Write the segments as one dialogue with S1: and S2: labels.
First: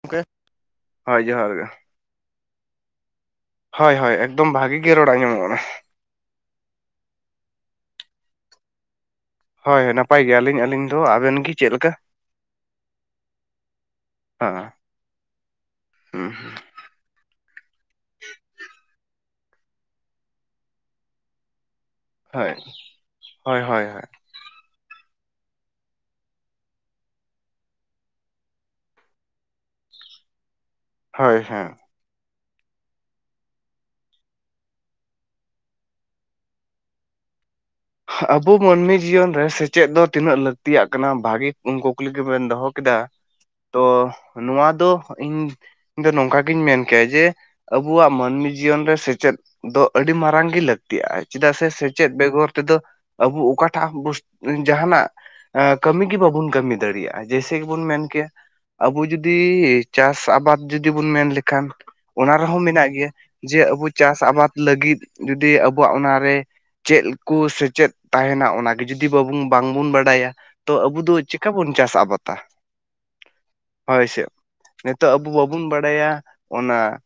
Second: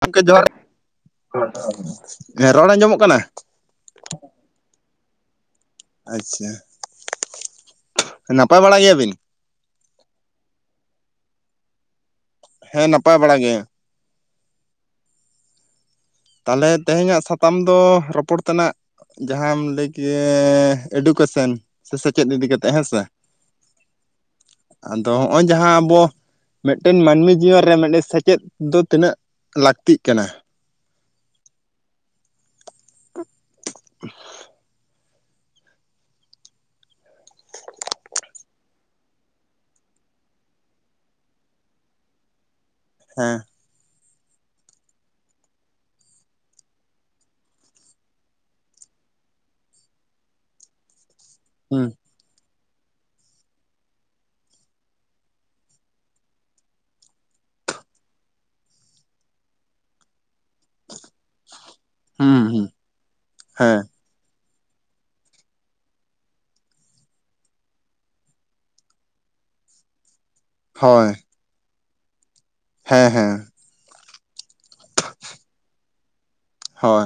S1: ᱜᱚᱢᱠᱮ
S2: ᱜᱚᱝᱠᱮ
S1: ᱡᱚᱦᱟᱨ
S2: ᱦᱳᱭ ᱡᱚᱦᱟᱨ ᱜᱮ
S1: ᱨᱚᱲ ᱟᱸᱡᱚᱢᱚᱜ ᱠᱟᱱᱟ
S2: ᱦᱳᱭ ᱦᱳᱭ ᱮᱠᱫᱚᱢ ᱵᱷᱟᱜᱮ ᱜᱮ ᱨᱚᱲ ᱟᱸᱢᱚᱜ ᱠᱟᱱᱟ
S1: ᱟᱪᱪᱷᱟ ᱱᱟᱯᱟᱭ ᱵᱟᱲᱟ ᱜᱮᱭᱟᱵᱤᱱ
S2: ᱦᱳᱭ ᱱᱟᱯᱟᱭ ᱜᱮᱭᱟᱞᱤᱧ ᱟᱹᱞᱤᱧ ᱫᱚ ᱟᱵᱮᱱ ᱜᱤ ᱪᱮᱫ ᱞᱮᱠᱟ
S1: ᱦᱮᱸ ᱱᱟᱯᱟᱭ ᱵᱟᱲᱟ ᱜᱮ
S2: ᱦᱮᱸ ᱦᱚᱸ
S1: ᱛᱟᱦᱚᱞᱮ ᱛᱮᱦᱮᱧᱟᱜ ᱥᱟᱛᱟᱢ ᱫᱚ ᱨᱚᱯᱚᱲ ᱛᱮᱱᱟᱜ ᱡᱟᱦᱟᱸᱢ ᱞᱟᱹᱭ ᱠᱮ ᱮᱰᱩᱠᱮᱥᱚᱱ ᱥᱮ ᱥᱮᱪᱮᱫ ᱤᱫᱤ
S2: ᱦᱳᱭ
S1: ᱠᱟᱛᱮᱜ ᱦᱮᱸᱥᱮ
S2: ᱦᱳᱭ ᱦᱳᱭ
S1: ᱟᱫᱚ ᱦᱚᱸᱜᱼᱚᱭ ᱡᱟᱦᱟᱸ ᱟᱵᱚ ᱢᱤᱫᱴᱮᱱ ᱢᱟᱹᱱᱢᱤ ᱡᱤᱭᱚᱱ ᱨᱮ ᱢᱤᱫᱴᱮᱱ ᱥᱮᱪᱮᱫ ᱫᱚ ᱛᱤᱱᱟᱹᱜ ᱞᱟᱹᱠᱛᱤᱜ ᱠᱟᱱᱟ
S2: ᱦᱳᱭ ᱦᱮᱸ
S1: [unintelligible]
S2: ᱟᱵᱚ ᱢᱟᱹᱱᱢᱤ ᱡᱤᱭᱚᱱ ᱨᱮ ᱥᱮᱪᱮᱫ ᱫᱚ ᱛᱤᱱᱟᱹᱜ ᱞᱟᱹᱠᱛᱤᱭᱟᱜ ᱠᱟᱱᱟ ᱵᱷᱟᱜᱤ ᱠᱩᱠᱞᱤ ᱜᱮᱵᱮᱱ ᱫᱚᱦᱚ ᱠᱮᱫᱟ
S1: ᱦᱮᱸ
S2: ᱛᱚ ᱱᱚᱣᱟ ᱫᱚ ᱤᱧ ᱤᱧ ᱫᱚ ᱱᱚᱝᱠᱟ ᱜᱤᱧ ᱢᱮᱱ ᱠᱮᱭᱟ ᱡᱮ ᱟᱵᱚᱣᱟᱜ ᱢᱟᱹᱱᱢᱤ ᱡᱤᱭᱚᱱ ᱨᱮ ᱥᱮᱪᱮᱫ ᱫᱚ ᱟᱹᱰᱤ ᱢᱟᱨᱟᱝ ᱜᱮ ᱞᱟᱹᱼ ᱠᱛᱤᱜᱼᱟ ᱪᱮᱫᱟᱜ ᱥᱮ
S1: ᱦᱩᱸ
S2: ᱥᱮᱪᱮᱫ ᱵᱮᱜᱚᱨ ᱛᱮᱫᱚ ᱟᱵᱚ ᱟᱠᱚ ᱚᱠᱟᱴᱟᱜ ᱵ [unintelligible] ᱡᱟᱦᱟᱱᱟᱜ ᱠᱟᱹᱢᱤ ᱜᱮ ᱵᱟᱵᱚᱱ ᱠᱟᱹᱢᱤ ᱫᱟᱲᱮᱭᱟᱜᱼᱟ ᱡᱮᱭᱥᱮ ᱜᱮᱵᱚᱱ ᱢᱮᱱ ᱠᱮᱭᱟ ᱟᱵᱚ ᱡᱩᱫᱤ ᱪᱟᱥ ᱟᱵᱟᱫᱽ ᱡᱩᱫᱤ ᱵᱚᱱ ᱢᱮᱱ ᱞᱮᱠᱷᱟᱱ ᱚᱱᱟ
S1: ᱦᱩᱸ
S2: ᱨᱮᱦᱚᱸ
S1: ᱦᱩᱸ
S2: ᱢᱮᱱᱟᱜ ᱜᱮᱭᱟ ᱡᱮ
S1: ᱦᱮᱸ
S2: ᱟᱵᱚ ᱪᱟᱥ ᱟᱵᱟᱫ ᱞᱟᱹᱜᱤᱫ ᱡᱩᱫᱤ ᱟᱵᱚᱣᱟᱜ ᱚᱱᱟᱨᱮ ᱪᱮᱫ ᱠᱚ ᱥᱮᱪᱮᱫ ᱛᱟᱦᱮᱸᱱᱟ ᱚᱱᱟᱜᱮ ᱡᱩᱫᱤ ᱵᱟᱵᱚᱱ ᱵᱟᱝᱵᱚᱱ ᱵᱟᱰᱟᱭᱟ ᱛᱚ ᱟᱵᱚ
S1: ᱦᱳᱭ
S2: ᱫᱚ ᱪᱤᱠᱟ ᱵᱚᱱ ᱪᱟᱥ ᱟᱵᱟᱛᱟ
S1: ᱦᱮᱸ ᱦᱮᱸ
S2: ᱦᱚᱭᱥᱮᱜ ᱱᱤᱛᱚᱜ ᱟᱵᱚ ᱵᱟᱵᱚᱱ ᱵᱟᱲᱟᱭᱟ ᱚᱱᱟ
S1: ᱦᱳᱭ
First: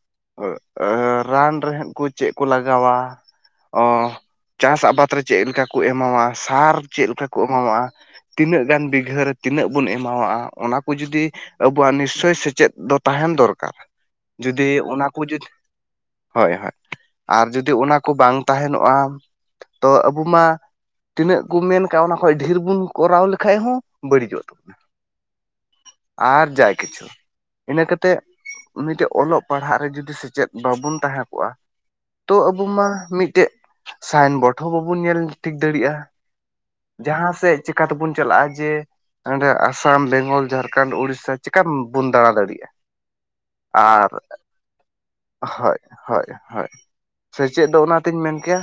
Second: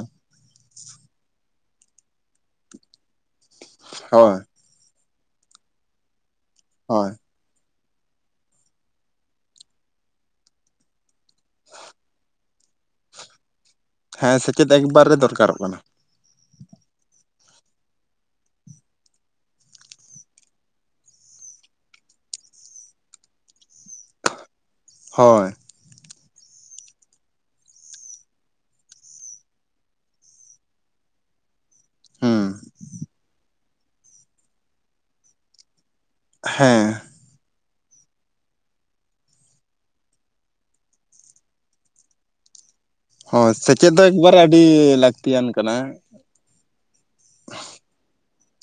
S2: ᱨᱟᱱ ᱨᱮᱦ ᱠᱩ ᱪᱮᱫᱠᱩ ᱞᱟᱜᱟᱣᱟ ᱚ
S1: ᱦᱳᱭ
S2: ᱪᱟᱥ ᱟᱵᱟᱫ ᱨᱮ ᱪᱮᱫ ᱞᱮᱠᱟ ᱠᱚ ᱮᱢᱟᱣᱟ ᱥᱟᱨ ᱪᱮᱫ
S1: ᱦᱳᱭ
S2: ᱞᱮᱠᱟ ᱠᱚ ᱮᱢᱟᱢᱣᱟᱼᱟ ᱛᱤᱱᱟᱹᱜ ᱜᱟᱱ ᱵᱤᱜᱷᱟᱹᱨ ᱨᱮ ᱛᱤᱱᱟᱹᱜ ᱵᱚᱱ ᱮᱢᱟᱣᱟᱜᱼᱟ ᱚᱱᱟ ᱠᱚ ᱡᱩᱫᱤ ᱟᱵᱚᱣᱟᱜ ᱱᱤᱥᱪᱳᱚᱭ ᱥᱮᱪᱮᱫ ᱫᱚ ᱛᱟᱦᱮᱱ ᱫᱚᱨᱠᱟᱨ
S1: ᱦᱮᱸ
S2: ᱡᱚᱫᱤ
S1: ᱥᱮᱪᱮᱫ
S2: ᱚᱱᱟ
S1: ᱮᱠᱵᱟᱨᱮ
S2: ᱠᱚ ᱡᱚᱫᱤ
S1: ᱫᱚᱨᱠᱟᱨᱚᱜ ᱠᱟᱱᱟ
S2: ᱦᱚᱭ ᱦᱚᱭ ᱟᱨ ᱡᱩᱫᱤ ᱚᱱᱟ ᱠᱚ ᱵᱟᱝ ᱛᱟᱦᱮᱱᱚᱜᱼᱟ ᱛᱚ ᱟᱵᱚ ᱢᱟ ᱛᱤᱱᱟᱹᱜ ᱠᱚ ᱢᱮᱱ ᱠᱟᱜᱼᱟ ᱚᱱᱟ ᱠᱷᱚᱡ ᱰᱷᱮᱨ ᱵᱚᱱ ᱠᱚᱨᱟᱣ ᱞᱮᱠᱷᱟᱡ ᱦᱚᱸ ᱵᱟᱹᱲᱤᱡᱚᱜ ᱛᱟᱵᱚᱱᱟ
S1: ᱦᱳᱭ
S2: ᱟᱨ ᱡᱟᱭ ᱠᱤᱪᱷᱩ ᱤᱱᱟᱹ ᱠᱟᱛᱮ ᱩᱱᱤᱴᱮᱡ ᱚᱞᱚᱜ ᱯᱟᱲᱦᱟᱜ ᱨᱮ ᱡᱩᱫᱤ ᱥᱮᱪᱮᱫ ᱵᱟᱵᱚᱱ ᱛᱟᱦᱮᱸ ᱠᱚᱜᱼᱟ ᱛᱚ
S1: ᱦᱩᱸ
S2: ᱟᱵᱚ ᱢᱟ ᱢᱤᱫᱴᱮᱡ ᱥᱟᱭᱤᱱ ᱵᱳᱨᱰ ᱦᱚᱸ ᱵᱟᱵᱚᱱ ᱧᱮᱞ ᱴᱷᱤᱠ ᱫᱟᱲᱮᱭᱟᱜᱼᱟ
S1: ᱦᱮᱸ
S2: ᱡᱟᱦᱟᱸ ᱥᱮᱫ ᱪᱤᱠᱟ ᱛᱮᱵᱚᱱ ᱪᱟᱞᱟᱜᱼᱟ ᱡᱮ ᱚᱸᱰᱮ ᱟᱥᱟᱢ ᱵᱮᱝᱜᱚᱞ ᱡᱷᱟᱨᱠᱷᱟᱱᱰ ᱩᱲᱤᱥᱥᱟ ᱪᱮᱠᱟᱢ ᱵᱚᱱ ᱫᱟᱬᱟ ᱫᱟᱲᱮᱭᱟᱜᱼᱟ
S1: ᱦᱳᱭ ᱥᱮᱪᱮᱫ ᱫᱚ
S2: ᱟᱨ
S1: ᱮᱠᱵᱟᱨᱮ ᱟᱹᱰᱤ ᱞᱟᱹᱠᱛᱤᱭᱟᱱ ᱠᱟᱱᱟ
S2: ᱦᱚᱭ ᱦᱚᱭ ᱦᱚᱭ ᱥᱮᱪᱮᱫ ᱫᱚ ᱚᱱᱟᱛᱤᱧ ᱢᱮᱱ ᱠᱮᱭᱟ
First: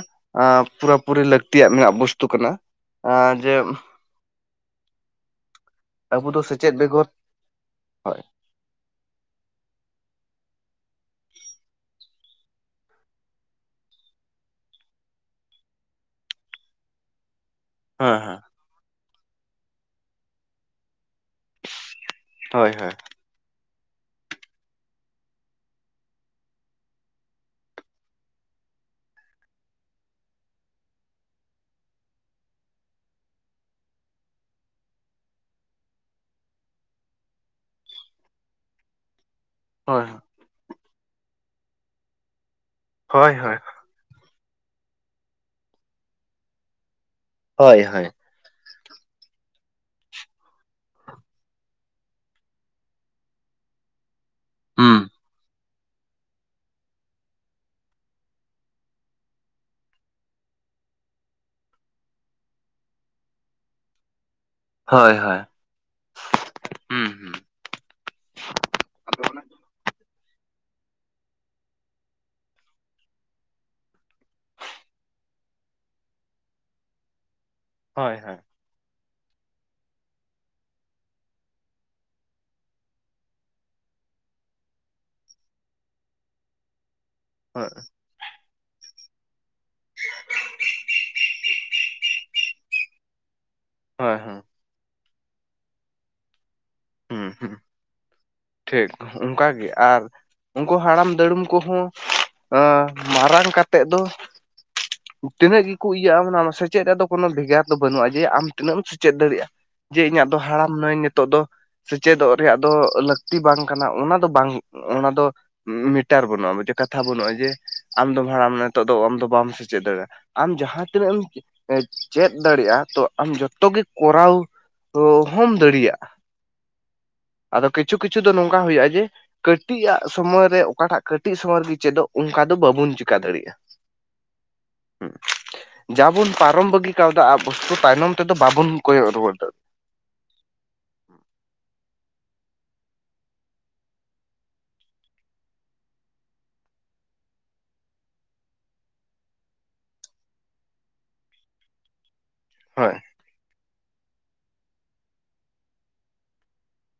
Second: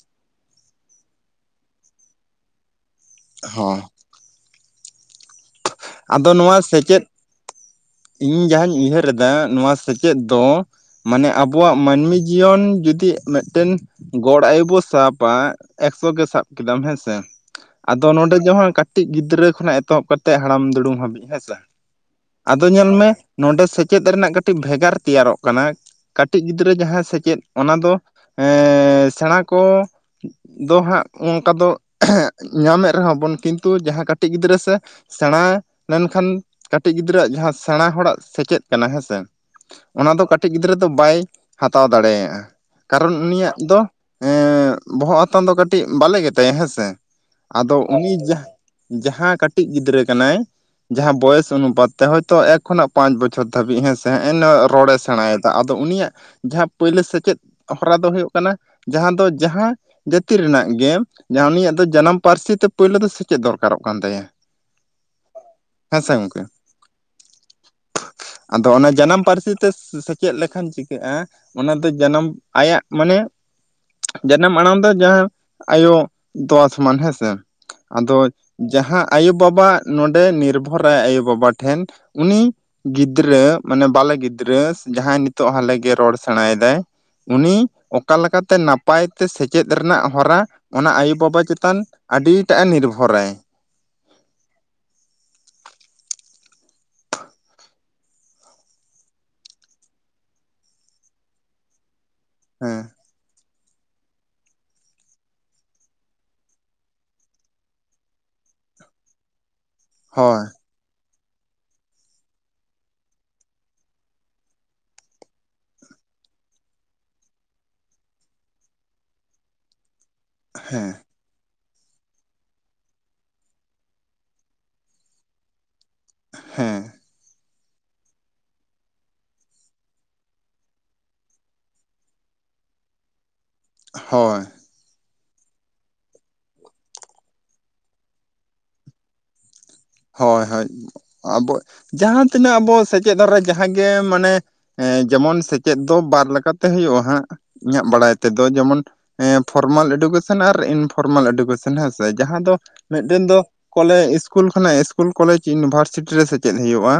S2: ᱯᱩᱨᱟᱹ ᱯᱩᱨᱤ ᱞᱟᱹᱠᱛᱤᱭᱟᱜ ᱢᱮᱱᱟᱜ ᱵᱚᱥᱛᱩ ᱠᱟᱱᱟ। ᱟᱨ ᱡᱮ
S1: ᱦᱳᱭ
S2: ᱟᱵᱚ
S1: ᱟᱫᱚ
S2: ᱫᱚ
S1: ᱱᱚᱣᱟ ᱥᱮᱪᱮᱫ
S2: ᱵᱮᱜᱚᱨ
S1: ᱼᱼ
S2: ᱦᱳᱭ
S1: ᱤᱧ ᱡᱟᱦᱟᱧ ᱩᱭᱦᱟᱹᱨ ᱮᱫᱟ ᱱᱚᱣᱟ ᱥᱮᱪᱮᱫ ᱫᱚ ᱼᱼ ᱢᱟᱱᱮ ᱟᱵᱚᱣᱟᱜ ᱢᱟᱹᱱᱢᱤ ᱡᱤᱭᱚᱱ ᱡᱩᱫᱤ ᱢᱤᱫᱴᱮᱱ ᱼᱼ ᱜᱚᱲ ᱟᱭᱩ ᱵᱚ ᱥᱟᱵᱟ ᱮᱠᱥᱚ ᱜᱮ ᱥᱟᱵ ᱠᱮᱫᱟᱢ ᱦᱮᱸᱥᱮ। ᱟᱫᱚ
S2: ᱦᱮᱸ
S1: ᱱᱚᱰᱮ
S2: ᱦᱮᱸ
S1: ᱡᱮ ᱦᱚᱸᱭ [unintelligible] ᱠᱟᱹᱴᱤᱡ ᱜᱤᱫᱽᱨᱟᱹ ᱠᱷᱚᱱᱟᱜ ᱮᱛᱚᱦᱚᱵ ᱠᱟᱛᱮᱫ ᱦᱟᱲᱟᱢ ᱫᱩᱲᱩᱢ ᱦᱟᱹᱵᱤᱡ ᱦᱮᱸ ᱥᱮ। ᱟᱫᱚ
S2: ᱦᱳᱭ
S1: ᱧᱮᱞ
S2: ᱦᱳᱭ
S1: ᱢᱮ ᱱᱚᱰᱮ ᱥᱮᱪᱮᱫ ᱨᱮᱱᱟᱜ ᱠᱟᱹᱴᱤᱡ ᱵᱷᱮᱜᱟᱨ ᱛᱮᱭᱟᱨᱚᱜ ᱠᱟᱱᱟ। ᱠᱟᱹᱴᱤᱡ ᱜᱤᱫᱽᱨᱟᱹ ᱡᱟᱦᱟᱸ ᱥᱮᱪᱮᱫ, ᱚᱱᱟ ᱫᱚ ᱮᱸᱻ ᱥᱮᱬᱟ ᱠᱚ ᱼᱼ ᱫᱚ ᱦᱟᱸᱜ ᱚᱱᱠᱟ ᱫᱚ ᱼᱼ ᱧᱟᱢᱮᱫ ᱨᱮᱦᱚᱸ ᱵᱚᱱ, ᱠᱤᱱᱛᱩ ᱡᱟᱦᱟᱸ ᱠᱟᱹᱴᱤᱡ ᱜᱤᱫᱽᱨᱟᱹ ᱥᱮ ᱼᱼ ᱥᱮᱬᱟ ᱞᱮᱱᱠᱷᱟᱱ ᱠᱟᱹᱴᱤᱡ ᱜᱤᱫᱽᱨᱟᱹᱣᱟᱜ ᱡᱟᱦᱟᱸ ᱥᱮᱬᱟ ᱦᱚᱲᱟᱜ ᱥᱮᱪᱮᱫ ᱠᱟᱱᱟ ᱦᱮᱸ ᱥᱮ ᱼᱼ
S2: ᱦᱳᱭ
S1: ᱚᱱᱟ ᱫᱚ ᱠᱟᱹᱴᱤᱡ ᱜᱤᱫᱽᱨᱟᱹ ᱫᱚ ᱵᱟᱭ ᱦᱟᱛᱟᱣ ᱫᱟᱲᱮᱭᱟᱜᱼᱟ। ᱠᱟᱨᱚᱱ
S2: ᱦᱳᱭ ᱦᱳᱭ
S1: ᱩᱱᱤᱭᱟᱜ ᱫᱚ ᱼᱼ ᱮᱸᱻ ᱵᱚᱦᱚᱜ ᱦᱟᱛᱟᱝ ᱫᱚ ᱠᱟᱹᱴᱤᱡ ᱵᱟᱞᱮ ᱜᱮᱛᱟᱭᱟ ᱦᱮᱸᱥᱮ᱾
S2: ᱦᱳᱭ
S1: ᱟᱫᱚ
S2: ᱦᱳᱭ
S1: ᱩᱱᱤ ᱡᱟᱦᱟᱸ ᱼᱼ ᱡᱟᱦᱟᱸ ᱠᱟᱹᱴᱤᱡ ᱜᱤ ᱜᱤᱫᱽᱨᱟᱹ ᱠᱟᱱᱟᱭ ᱡᱟᱦᱟᱸ ᱵᱚᱭᱮᱥ ᱚᱱᱩᱯᱟᱛ ᱛᱮ ᱦᱚᱭᱛᱚ ᱮᱠ ᱠᱷᱚᱱᱟᱜ ᱯᱟᱸᱪ ᱵᱚᱪᱷᱚᱨ ᱫᱷᱟᱵᱤᱡ ᱦᱮᱸ ᱥᱮ [unintelligible] [unintelligible] ᱨᱚᱲᱮ
S2: ᱦᱩᱸ
S1: ᱥᱮᱬᱟᱭᱮᱫᱟ ᱟᱫᱚ ᱩᱱᱤᱭᱟᱜ ᱡᱟᱦᱟᱸ ᱯᱳᱭᱞᱳ ᱥᱮᱪᱮᱫ ᱦᱚᱨᱟ ᱫᱚ ᱦᱩᱭᱩᱜ ᱠᱟᱱᱟ ᱼᱼ ᱡᱟᱦᱟᱸ ᱫᱚ ᱡᱟᱦᱟᱸ ᱡᱟᱹᱛᱤ ᱨᱮᱱᱟᱜ ᱜᱮ ᱡᱟᱦᱟᱸ ᱩᱱᱤᱭᱟᱜ ᱫᱚ ᱡᱟᱱᱟᱢ ᱯᱟᱹᱨᱥᱤ ᱛᱮ ᱯᱳᱭᱞᱳ ᱫᱚ ᱥᱮᱪᱮᱫ ᱫᱚᱨᱠᱟᱨᱚᱜ ᱠᱟᱱ ᱛᱟᱭᱟ।
S2: ᱦᱚᱭ ᱦᱚᱭ
S1: ᱦᱮᱸ ᱥᱮ ᱜᱚᱝᱠᱮ᱾ ᱟᱫᱚ ᱚᱱᱟ ᱡᱟᱱᱟᱢ
S2: ᱟᱫᱚ ᱚᱱᱟ
S1: ᱯᱟᱹᱨᱥᱤ ᱛᱮ ᱥᱮᱪᱮᱫ ᱞᱮᱠᱷᱟᱱ ᱪᱤᱠᱟᱹᱜᱼᱟ? ᱚᱱᱟ ᱫᱚ ᱡᱟᱱᱟᱢ ᱟᱭᱟᱜ ᱢᱟᱱᱮ ᱼᱻ ᱡᱟᱱᱟᱢ ᱟᱲᱟᱝ ᱫᱚ ᱡᱟᱦᱟᱸ ᱟᱭᱳ ᱛᱚᱣᱟ ᱥᱚᱢᱟᱱ ᱦᱮᱸᱥᱮ।
S2: ᱦᱳᱭ
S1: ᱟᱫᱚ
S2: ᱦᱳᱭ
S1: ᱡᱟᱦᱟᱸ ᱟᱭᱳᱵᱟᱵᱟ ᱱᱚᱰᱮ ᱱᱤᱨᱵᱷᱚᱨᱟᱭ ᱟᱭᱳᱼᱵᱟᱵᱟ ᱴᱷᱮᱱ ᱩᱱᱤ ᱼᱼ ᱜᱤᱫᱽᱨᱟᱹ ᱢᱟᱱᱮ ᱵᱟᱞᱮ ᱜᱤᱫᱽᱨᱟᱹ ᱡᱟᱦᱟᱸᱭ ᱱᱤᱛᱚᱜ ᱦᱟᱞᱮᱜᱮ ᱨᱚᱲ ᱥᱮᱬᱟᱭᱮᱫᱟᱭ ᱼᱼ ᱩᱱᱤ
S2: ᱦᱳᱭ
S1: ᱚᱠᱟ ᱞᱮᱠᱟᱛᱮ ᱱᱟᱯᱟᱭ ᱛᱮ ᱥᱮᱪᱮᱫ ᱨᱮᱱᱟᱜ ᱦᱚᱨᱟ ᱼᱼ ᱚᱱᱟ ᱟᱭᱳᱼᱵᱟᱵᱟ ᱪᱮᱛᱟᱱ ᱟᱹᱰᱤᱴᱟᱜ ᱮ ᱱᱤᱨᱵᱷᱚᱨᱟᱭ।
S2: ᱦᱳᱭ ᱦᱳᱸ ᱦᱮᱸ ᱦᱮᱸ ᱴᱷᱤᱠ ᱚᱱᱠᱟᱜᱮ ᱟᱨ ᱩᱱᱠᱩ ᱦᱟᱲᱟᱢ ᱫᱩᱲᱩᱢ ᱠᱚᱦᱚᱸ ᱼᱼ
S1: ᱦᱮᱸ
S2: ᱢᱟᱨᱟᱝ ᱠᱟᱛᱮᱫ ᱫᱚ ᱼᱼ ᱛᱤᱱᱟᱹᱜ ᱜᱮᱠᱚ ᱤᱭᱟᱹᱜᱼᱟ ᱢᱟᱱᱮ ᱚᱱᱟ ᱥᱮᱪᱮᱫ ᱨᱮᱭᱟᱜ ᱫᱚ ᱠᱳᱱᱳ ᱵᱷᱮᱜᱟᱨ ᱫᱚ ᱵᱟᱹᱱᱩᱜᱼᱟ ᱡᱮ ᱟᱢ ᱛᱤᱱᱟᱹᱜ ᱮᱢ ᱥᱮᱪᱮᱫ ᱫᱟᱲᱮᱭᱟᱜᱼᱟ। ᱡᱮ ᱤᱧᱟᱹᱜ ᱫᱚ
S1: ᱦᱳᱭ
S2: ᱦᱟᱲᱟᱢ ᱱᱟᱹᱭᱧ ᱱᱤᱛᱚᱜ ᱫᱚ ᱼᱼ ᱥᱮᱪᱮᱫᱚᱜ ᱨᱮᱭᱟᱜ ᱫᱚ ᱞᱟᱹᱠᱛᱤ ᱵᱟᱝ ᱠᱟᱱᱟ ᱚᱱᱟ ᱫᱚ ᱵᱟᱝ, ᱚᱱᱟ ᱫᱚ ᱼᱼ ᱢᱤᱴᱟᱨ ᱵᱟᱹᱱᱩᱜᱼᱟ ᱡᱮ ᱠᱟᱛᱷᱟ ᱵᱟᱹᱱᱩᱜᱼᱟ ᱡᱮ ᱟᱢ ᱫᱚᱢ ᱦᱟᱲᱟᱢ ᱱᱟ ᱱᱤᱛᱚᱜ ᱫᱚ ᱟᱢ ᱫᱚ ᱵᱟᱢ ᱥᱮᱪᱮᱫ ᱫᱟᱲᱮᱭᱟᱜᱼᱟ। ᱟᱢ ᱡᱟᱦᱟᱸ
S1: ᱦᱮᱸ
S2: ᱛᱤᱱᱟᱹᱜ ᱮᱢ ᱼᱼ ᱪᱮᱫ ᱫᱟᱲᱮᱭᱟᱜᱼᱟ ᱛᱚ ᱟᱢ ᱡᱚᱛᱚ ᱜᱮ ᱠᱚᱨᱟᱣ ᱦᱚᱢ ᱫᱟᱲᱮᱭᱟᱜᱼᱟ।
S1: ᱦᱮᱸ
S2: ᱟᱫᱚ ᱠᱤᱪᱷᱩ ᱠᱤᱪᱷᱩ ᱫᱚ ᱱᱚᱝᱠᱟ ᱦᱩᱭᱩᱜᱼᱟ ᱡᱮ ᱼᱼ ᱠᱟᱹᱴᱤᱡ ᱟᱜ ᱥᱚᱢᱚᱭ ᱨᱮ ᱚᱠᱟᱴᱟᱜ ᱠᱟᱹᱴᱤᱡ ᱥᱚᱢᱚᱭ ᱨᱮᱜᱮ ᱪᱮᱫᱚᱜ ᱚᱱᱠᱟ ᱫᱚ ᱵᱟᱵᱚᱱ ᱪᱮᱠᱟ ᱫᱟᱲᱮᱭᱟᱜᱼᱟ।
S1: ᱦᱳᱭ
S2: ᱡᱟᱦᱟᱵᱚᱱ ᱯᱟᱨᱚᱢ ᱵᱟᱹᱜᱤ ᱠᱟᱣᱫᱟ ᱟ [unintelligible] ᱛᱟᱭᱱᱚᱢ ᱛᱮᱫᱚ ᱵᱟᱵᱚᱱ ᱠᱚᱭᱚᱜ ᱨᱩᱣᱟᱹᱲ ᱫᱟᱲᱼ
S1: ᱦᱳᱭ ᱦᱳᱭ ᱟᱵᱚ ᱡᱟᱦᱟᱸ ᱛᱤᱱᱟᱹᱜ ᱟᱵᱚ ᱥᱮᱪᱮᱫ ᱫᱷᱟᱨᱟ ᱡᱟᱦᱟᱸᱜᱮ ᱢᱟᱱᱮ ᱼᱼ ᱮᱸ ᱡᱮᱢᱚᱱ ᱥᱮᱪᱮᱫ ᱫᱚ ᱵᱟᱨ ᱞᱮᱠᱟᱛᱮ ᱦᱩᱭᱩᱜᱼᱟ ᱦᱟᱸᱜ। ᱤᱧᱟᱹᱜ ᱵᱟᱲᱟᱭ ᱛᱮᱫᱚ ᱡᱮᱢᱚᱱ ᱮᱸ ᱯᱷᱚᱨᱢᱟᱞ ᱮᱰᱩᱠᱮᱥᱚᱱ ᱟᱨ ᱤᱱᱯᱷᱚᱨᱢᱟᱞ ᱮᱰᱩᱠᱮᱥᱚᱱ। ᱦᱮᱸ ᱥᱮ ᱡᱟᱦᱟᱸ ᱫᱚ
S2: ᱦᱳᱭ
S1: ᱢᱤᱫᱴᱮᱱ ᱫᱚ ᱠᱚᱞᱮ ᱤᱥᱠᱩᱞ ᱠᱷᱚᱱᱟᱜ ᱤᱥᱠᱩᱞ ᱠᱚᱞᱮᱡᱽ ᱤᱭᱩᱱᱤᱵᱷᱟᱨᱥᱤᱴᱤ ᱨᱮ ᱥᱮᱪᱮᱫ ᱦᱩᱭᱩᱜᱼᱟ᱾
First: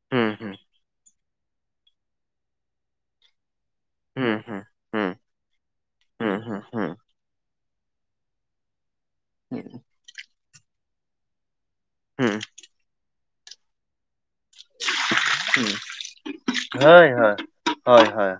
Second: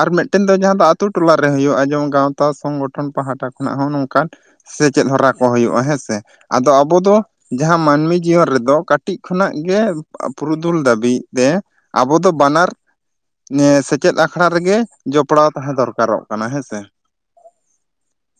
S1: ᱟᱨ
S2: ᱦᱩᱸ
S1: ᱢᱤᱫᱴᱮᱱ
S2: ᱦᱩᱸ
S1: ᱫᱚ ᱡᱟᱦᱟᱸ ᱫᱚ ᱟᱛᱩ ᱼᱼ ᱴᱚᱞᱟ ᱨᱮ ᱦᱩᱭᱩᱜᱼᱟ᱾ ᱡᱮᱢᱚᱱ ᱜᱟᱶᱛᱟ ᱥᱚᱝᱜᱚᱴᱷᱚᱱ ᱯᱟᱦᱴᱟ ᱠᱷᱚᱱᱟᱜ ᱦᱚᱸ ᱱᱚᱝᱠᱟᱱ
S2: ᱦᱩᱸ ᱦᱩᱸ
S1: ᱪᱮᱫ ᱦᱚᱨᱟ ᱠᱚ ᱦᱩᱭᱩᱜᱼᱟ ᱦᱮᱸ ᱥᱮ,
S2: ᱦᱩᱸ ᱦᱩᱸ
S1: ᱟᱫᱚ
S2: ᱦᱩᱸ
S1: ᱟᱵᱚ ᱫᱚ ᱡᱟᱦᱟᱸ ᱢᱟᱹᱱᱢᱤ ᱡᱤᱭᱚᱱ ᱨᱮᱫᱚ ᱠᱟᱹᱴᱤᱡ ᱠᱟᱹᱴᱤᱡ ᱠᱷᱚᱱᱟᱜ
S2: ᱦᱩᱸ
S1: ᱜᱮ ᱯᱩᱨᱩᱫᱩᱞ ᱫᱷᱟᱹᱵᱤᱡ ᱛᱮ ᱟᱵᱚ ᱫᱚ
S2: ᱦᱩᱸ
S1: ᱵᱟᱱᱟᱨ ᱥᱮᱪᱮᱫ ᱟᱠᱷᱲᱟ ᱨᱮᱜᱮ ᱡᱚᱯᱲᱟᱣ
S2: ᱦᱩᱸ
S1: ᱛᱟᱦᱮᱸ ᱫᱚᱨᱠᱟᱨᱚᱜ᱾ ᱠᱟᱱᱟ ᱦᱮᱸᱥᱮ
S2: ᱦᱳᱭ ᱦᱳᱭ ᱦᱳᱭ ᱦᱭᱳᱭ᱾